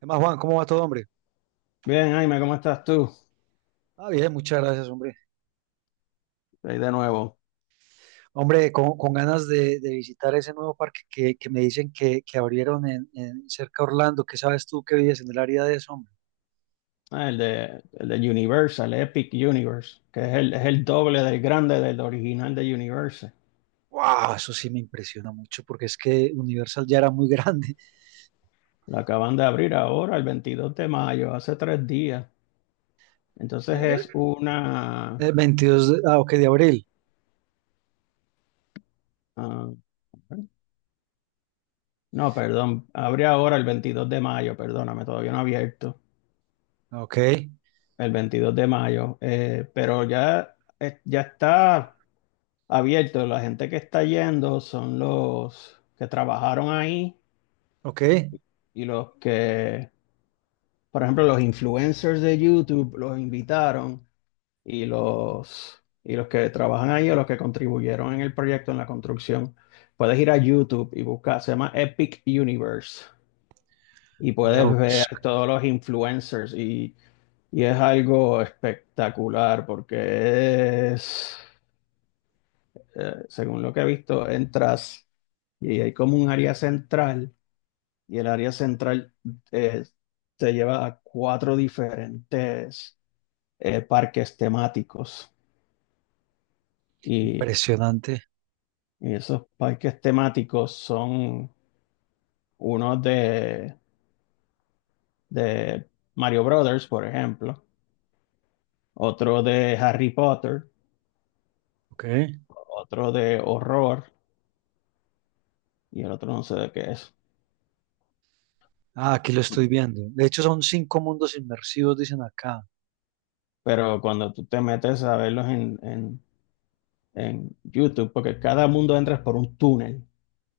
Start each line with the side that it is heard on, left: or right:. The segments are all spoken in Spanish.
right: ¿Qué más, Juan? ¿Cómo va todo, hombre?
left: Bien, Jaime, ¿cómo estás tú?
right: Ah, bien, muchas gracias, hombre.
left: Ahí de nuevo.
right: Hombre, con ganas de visitar ese nuevo parque que me dicen que abrieron en cerca de Orlando. ¿Qué sabes tú que vives en el área de eso, hombre?
left: Ah, el de Universal, Epic Universe, que es es el doble del grande del original de Universal.
right: Wow, eso sí me impresiona mucho porque es que Universal ya era muy grande.
left: Lo acaban de abrir ahora, el 22 de mayo, hace 3 días. Entonces
right: Eh,
left: es una...
right: 22 de, ah, ok, de abril.
left: ah, no, perdón, abre ahora el 22 de mayo, perdóname, todavía no ha abierto
right: Ah, ok,
left: el 22 de mayo, pero ya, ya está abierto. La gente que está yendo son los que trabajaron ahí
right: ok.
left: y los que, por ejemplo, los influencers de YouTube los invitaron y los que trabajan ahí o los que contribuyeron en el proyecto, en la construcción, puedes ir a YouTube y buscar, se llama Epic Universe y
right: Voy a
left: puedes
right: ver,
left: ver todos los influencers y es algo espectacular según lo que he visto, entras y hay como un área central y el área central eh, te lleva a cuatro diferentes parques temáticos. Y,
right: impresionante.
left: y esos parques temáticos son uno de Mario Brothers, por ejemplo, otro de Harry Potter,
right: Ok.
left: otro de horror y el otro no sé de qué es.
right: Ah, aquí lo estoy viendo. De hecho, son 5 mundos inmersivos, dicen acá.
left: Pero cuando tú te metes a verlos en YouTube, porque cada mundo entras por un túnel.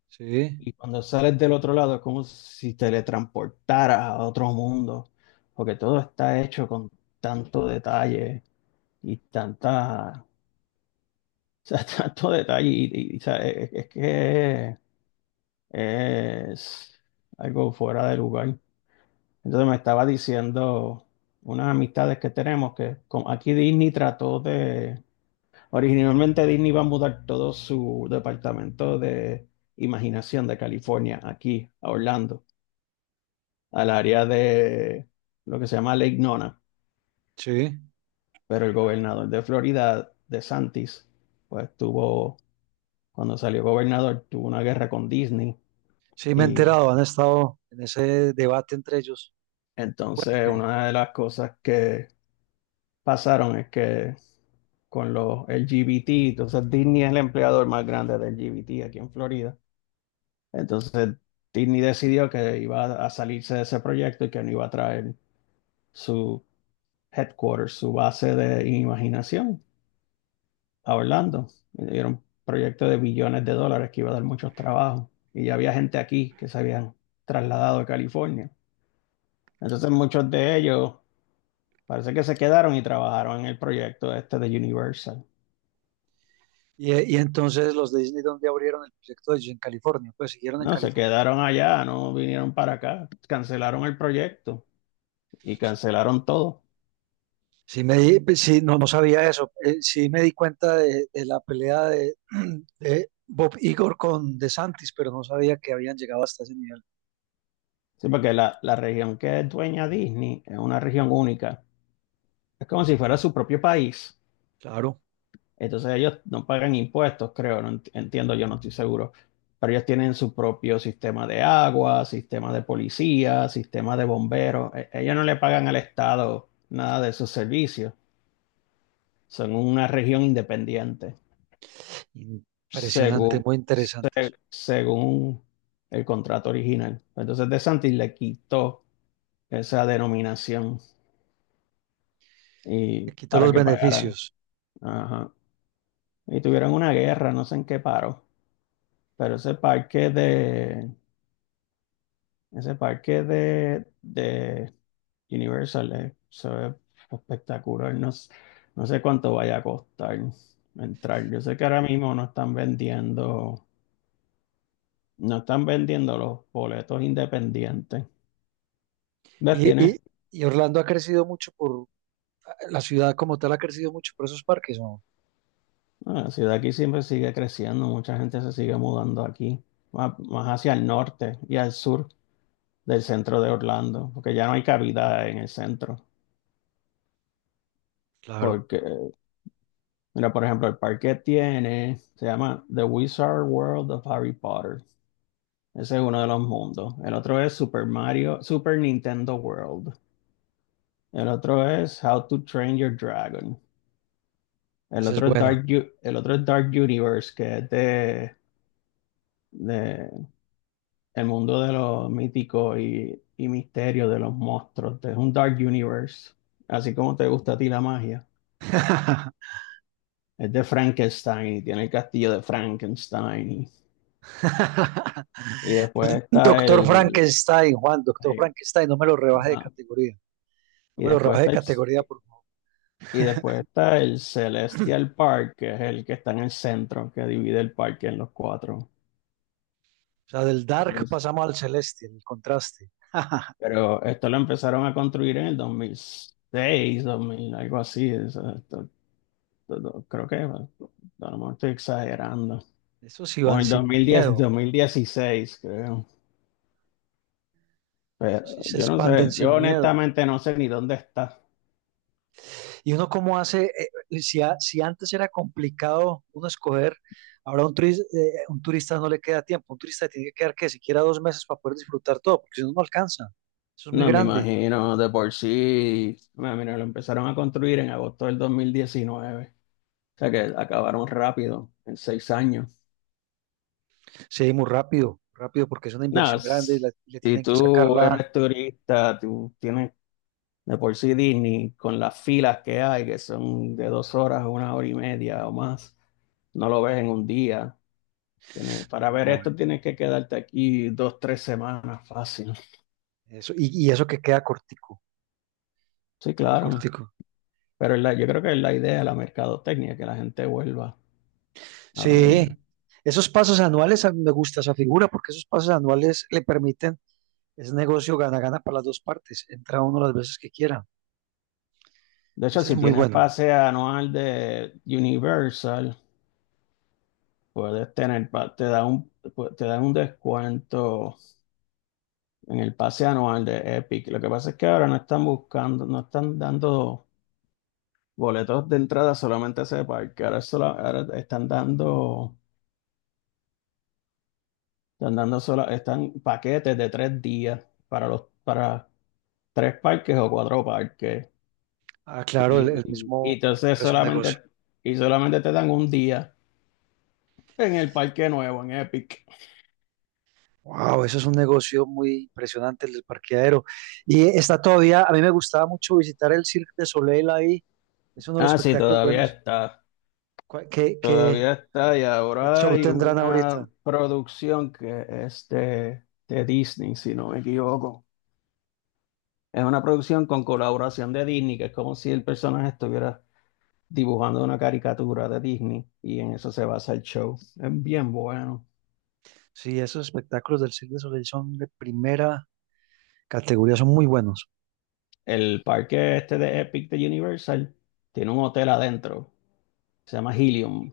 right: Sí,
left: Y cuando sales del otro lado es como si te teletransportaras a otro mundo, porque todo está hecho con tanto detalle y tanta, o sea, tanto detalle o sea, es que es algo fuera de lugar. Entonces me estaba diciendo unas amistades que tenemos que como aquí Disney trató de... Originalmente Disney iba a mudar todo su departamento de imaginación de California aquí a Orlando, al área de lo que se llama Lake Nona,
right: sí.
left: pero el gobernador de Florida, DeSantis, pues tuvo, cuando salió gobernador, tuvo una guerra con Disney.
right: Sí, me he
left: Y
right: enterado, han estado en ese debate entre ellos.
left: entonces
right: Sí.
left: una de las cosas que pasaron es que con los LGBT, entonces Disney es el empleador más grande de LGBT aquí en Florida. Entonces, Disney decidió que iba a salirse de ese proyecto y que no iba a traer su headquarters, su base de imaginación a Orlando. Era un proyecto de billones de dólares que iba a dar muchos trabajos. Y ya había gente aquí que se habían trasladado a California. Entonces, muchos de ellos parece que se quedaron y trabajaron en el proyecto este de Universal.
right: Y entonces los de Disney, ¿dónde abrieron el proyecto de ellos? En California, pues siguieron en
left: No, se
right: California.
left: quedaron allá, no vinieron para acá, cancelaron el proyecto y cancelaron todo.
right: Sí, pues, sí, no, no sabía eso. Sí me di cuenta de la pelea de, de Bob Igor con DeSantis, pero no sabía que habían llegado hasta ese nivel.
left: Sí, porque la región que es dueña Disney es una región única. Es como si fuera su propio país.
right: Claro,
left: Entonces ellos no pagan impuestos, creo, no entiendo, yo no estoy seguro. Pero ellos tienen su propio sistema de agua, sistema de policía, sistema de bomberos. Ellos no le pagan al Estado nada de sus servicios. Son una región independiente,
right: impresionante,
left: según,
right: muy interesante eso.
left: según el contrato original. Entonces DeSantis le quitó esa denominación. Y
right: Le quito
left: para
right: los
left: que pagaran.
right: beneficios.
left: Ajá. Y tuvieron una guerra, no sé en qué paró, pero ese parque de, ese parque de Universal se ve espectacular. No sé cuánto vaya a costar entrar. Yo sé que ahora mismo no están vendiendo, no están vendiendo los boletos independientes. ¿Ves?
right: Y,
left: Tiene...
right: y, y Orlando ha crecido mucho por, la ciudad como tal ha crecido mucho por esos parques, ¿no?
left: Ah, la ciudad aquí siempre sigue creciendo, mucha gente se sigue mudando aquí, más hacia el norte y al sur del centro de Orlando, porque ya no hay cabida en el centro.
right: Claro,
left: Porque, mira, por ejemplo, el parque tiene, se llama The Wizard World of Harry Potter. Ese es uno de los mundos. El otro es Super Mario, Super Nintendo World. El otro es How to Train Your Dragon. El
right: eso es
left: otro es
right: bueno.
left: El otro es Dark Universe, que es de el mundo de los míticos y misterio de los monstruos. Es un Dark Universe, así como te gusta a ti la magia. Es de Frankenstein y tiene el castillo de Frankenstein. Y después está
right: Doctor
left: el...
right: Frankenstein, Juan, Doctor
left: eh,
right: Frankenstein, no me lo rebaje de
left: ajá.
right: categoría. No
left: Y
right: me lo
left: después
right: rebaje de
left: está el,
right: categoría, por favor.
left: y después está el Celestial Park, que es el que está en el centro, que divide el parque en los cuatro.
right: O sea, del
left: Pero,
right: dark pasamos al celeste, el contraste.
left: pero esto lo empezaron a construir en el 2006, 2000, algo así. O sea, creo que bueno, a lo mejor estoy exagerando.
right: Esos sí
left: O
right: van
left: en dos
right: sin
left: mil diez dos
right: miedo.
left: mil dieciséis creo. Pero
right: Esos sí se
left: yo no
right: expanden
left: sé,
right: sin
left: yo
right: miedo.
left: honestamente no sé ni dónde está.
right: Y uno cómo hace, si, si antes era complicado uno escoger, ahora un turista no le queda tiempo. Un turista tiene que quedar que siquiera 2 meses para poder disfrutar todo, porque si no, no alcanza. Eso es muy
left: No, me
right: grande.
left: imagino, de por sí, bueno, mira, lo empezaron a construir en agosto del 2019, o sea que acabaron rápido, en 6 años.
right: Sí, muy rápido, rápido, porque es una
left: Nada,
right: inversión grande,
left: s-
right: le
left: Si
right: tienen que sacar
left: tú
right: la,
left: eres turista, tú tienes de por sí Disney con las filas que hay, que son de 2 horas 1 hora y media o más, no lo ves en 1 día. Tienes... para ver
right: no,
left: esto tienes que quedarte aquí 2, 3 semanas fácil.
right: eso, y eso que queda cortico,
left: Sí,
right: queda
left: claro,
right: cortico.
left: pero es yo creo que es la idea, la mercadotecnia, que la gente vuelva a
right: Sí,
left: verlo.
right: esos pasos anuales, a mí me gusta esa figura porque esos pasos anuales le permiten, es negocio gana-gana para las dos partes, entra uno las veces que quiera.
left: De hecho,
right: Ese es
left: si
right: muy
left: tienes
right: bueno.
left: pase anual de Universal, puedes tener, te dan un descuento en el pase anual de Epic. Lo que pasa es que ahora no están buscando, no están dando boletos de entrada solamente a ese parque. Ahora están dando, están paquetes de 3 días para los, para tres parques o cuatro parques.
right: Ah, claro, el,
left: Y,
right: el
left: y, y
right: mismo
left: entonces
right: parqueadero es un negocio.
left: solamente, y solamente te dan 1 día en el parque nuevo, en Epic.
right: Wow, eso es un negocio muy impresionante, el del parqueadero. Y está todavía, a mí me gustaba mucho visitar el Cirque de Soleil ahí, es uno de los
left: Ah, sí,
right: espectáculos buenos. ¿Cuál- ¿Qué, qué,
left: todavía está y
right: qué
left: ahora
right: show
left: hay
right: tendrán
left: una
right: ahorita?
left: producción que es de Disney, si no me equivoco. Es una producción con colaboración de Disney, que es como si el personaje estuviera dibujando una caricatura de Disney y en eso se basa el show. Es bien bueno.
right: Sí, esos espectáculos del Cirque du Soleil son de primera categoría, son muy buenos.
left: El parque este de Epic de Universal tiene un hotel adentro, se llama Helium.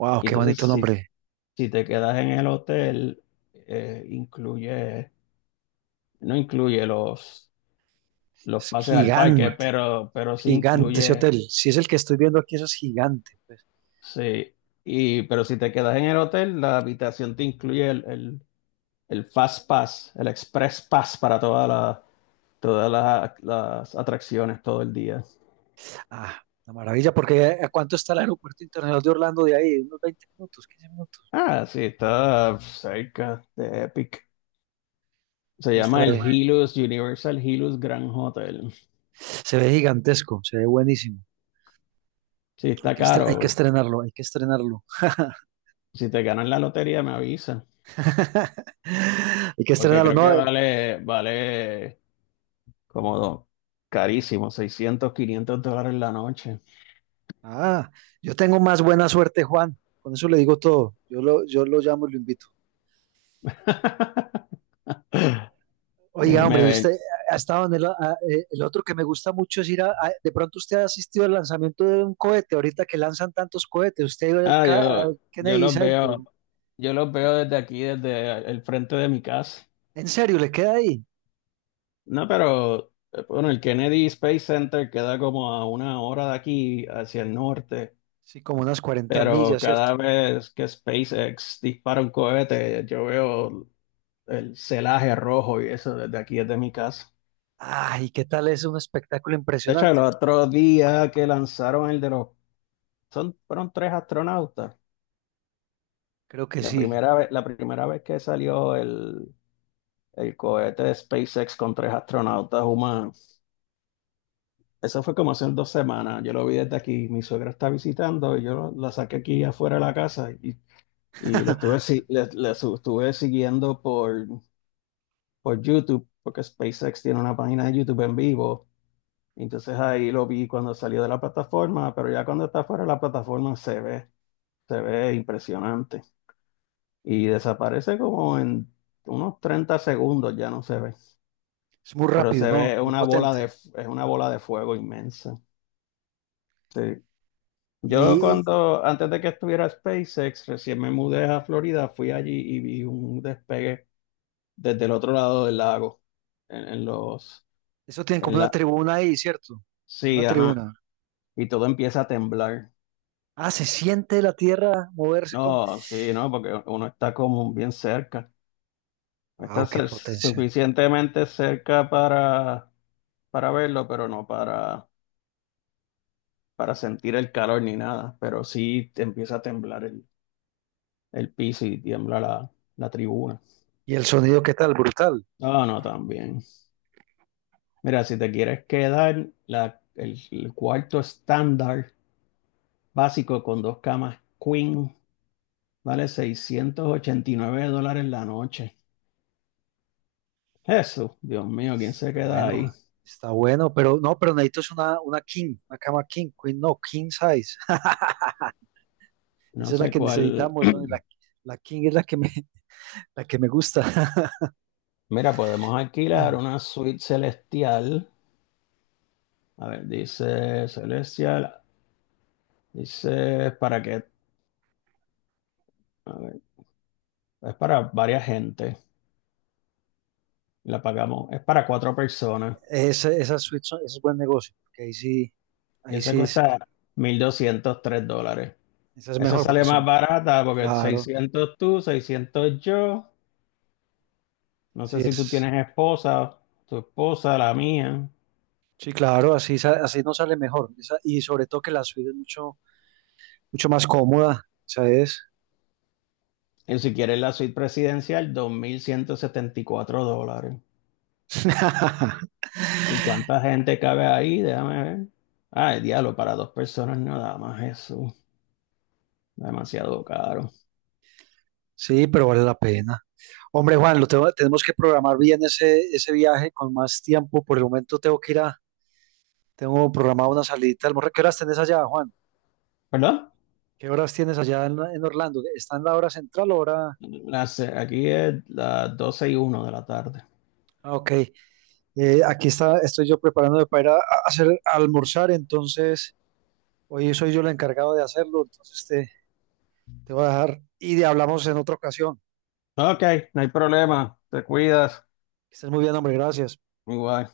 right: Wow,
left: Y
right: qué
left: entonces,
right: bonito nombre.
left: si te quedas en el hotel, incluye, no incluye los
right: Es
left: pases al parque,
right: gigante,
left: pero sí
right: gigante ese hotel.
left: incluye,
right: Si es el que estoy viendo aquí, eso es gigante. Pues,
left: sí, y, pero si te quedas en el hotel, la habitación te incluye el Fast Pass, el Express Pass para toda todas las atracciones todo el día.
right: ah, una maravilla, porque ¿a cuánto está el aeropuerto internacional de Orlando de ahí? Unos 20 minutos, 15 minutos.
left: Ah, sí, está cerca de Epic. Se llama
right: Estará
left: el
right: ahí.
left: Hilux, Universal Hilux Grand Hotel.
right: Se ve gigantesco, se ve buenísimo.
left: Sí, está
right: Hay que
left: caro.
right: estrenarlo, hay que estrenarlo.
left: Si te ganas la lotería, me avisa.
right: Hay que
left: Porque
right: estrenarlo,
left: creo que
right: ¿no?
left: vale como carísimo, $600, $500 la noche.
right: Ah, yo tengo más buena suerte, Juan. Con eso le digo todo. Yo lo llamo y lo invito. Oiga,
left: Déjeme
right: hombre,
left: ver.
right: usted hasta donde el otro que me gusta mucho es ir a, de pronto usted ha asistido al lanzamiento de un cohete, ahorita que lanzan tantos cohetes, usted ha ido
left: Ah, yo,
right: Al
left: yo
right: Kennedy
left: los
right: Center.
left: veo, yo los veo desde aquí, desde el frente de mi casa.
right: ¿En serio le queda ahí?
left: No, pero bueno, el Kennedy Space Center queda como a 1 hora de aquí hacia el norte,
right: Sí, como unas cuarenta
left: pero
right: millas, ¿cierto?
left: cada vez que SpaceX dispara un cohete, yo veo el celaje rojo y eso desde aquí, desde mi casa.
right: Ay, ¿qué tal? Es un espectáculo
left: De hecho, el
right: impresionante.
left: otro día que lanzaron el de los, son, fueron 3 astronautas.
right: Creo que sí.
left: La primera vez que salió el... El cohete de SpaceX con 3 astronautas humanos. Eso fue como hace 2 semanas. Yo lo vi desde aquí. Mi suegra está visitando y yo la saqué aquí afuera de la casa y lo estuve, estuve siguiendo por YouTube, porque SpaceX tiene una página de YouTube en vivo. Entonces ahí lo vi cuando salió de la plataforma, pero ya cuando está fuera de la plataforma se ve impresionante. Y desaparece como en unos 30 segundos, ya no se ve.
right: Es muy
left: Pero
right: rápido,
left: se
right: ¿no?
left: ve
right: Muy
left: una bola de,
right: potente.
left: es una bola de fuego inmensa. Sí. Yo
right: Y
left: cuando, antes de que estuviera SpaceX, recién me mudé a Florida, fui allí y vi un despegue desde el otro lado del lago, en los,
right: eso tiene como
left: en
right: una
left: la,
right: tribuna ahí, ¿cierto? Como una
left: sí, ajá,
right: tribuna.
left: y todo empieza a temblar.
right: Ah, se siente la tierra moverse con...
left: No, sí, no, porque uno está como bien cerca,
right: ¡Wow, qué potencia!
left: suficientemente cerca para verlo, pero no para, para sentir el calor ni nada, pero sí te empieza a temblar el piso y tiembla la, la tribuna.
right: Y el sonido, ¿qué tal? Brutal.
left: No, no, también. Mira, si te quieres quedar, el cuarto estándar básico con dos camas queen vale $689 la noche. Jesús, Dios mío, ¿quién se
right: Está
left: queda
right: bueno,
left: ahí?
right: está bueno, pero no, pero necesito es una king, una cama king, queen no, king size.
left: No
right: Esa es la
left: sé
right: que
left: cuál.
right: necesitamos, ¿no? La king es la que me, la que me gusta.
left: Mira, podemos alquilar una suite celestial. A ver, dice celestial, dice para que, a ver, es para varias gente. La pagamos, es para cuatro personas.
right: Esa, es buen negocio, porque ahí
left: Esa
right: sí,
left: cuesta $1203.
right: esa es
left: Esa
right: mejor,
left: sale
right: porque
left: más
right: son,
left: barata porque
right: claro,
left: 600 tú, 600 yo. No sé
right: sí
left: si tú
right: es,
left: tienes esposa, tu esposa, la mía.
right: sí, claro, así, así no sale mejor. Y sobre todo que la suite es mucho, mucho más cómoda, ¿sabes?
left: Y si quieres la suite presidencial, $2174. ¿Y cuánta gente cabe ahí? Déjame ver. Ay, diablo, para dos personas nada más eso. Demasiado caro.
right: Sí, pero vale la pena. Hombre, Juan, tenemos que programar bien ese, ese viaje con más tiempo. Por el momento tengo que ir a, tengo programado una salidita. De almuerzo. ¿Qué horas tenés allá, Juan?
left: ¿Perdón?
right: ¿Qué horas tienes allá en Orlando? ¿Está en la hora central o hora?
left: Las... aquí es 12:01 de la tarde.
right: Ah, ok. Aquí está, estoy yo preparándome para ir a hacer a almorzar, entonces hoy soy yo el encargado de hacerlo, entonces te voy a dejar hablamos en otra ocasión.
left: Ok, no hay problema. Te cuidas.
right: Que estés muy bien, hombre, gracias.
left: Igual.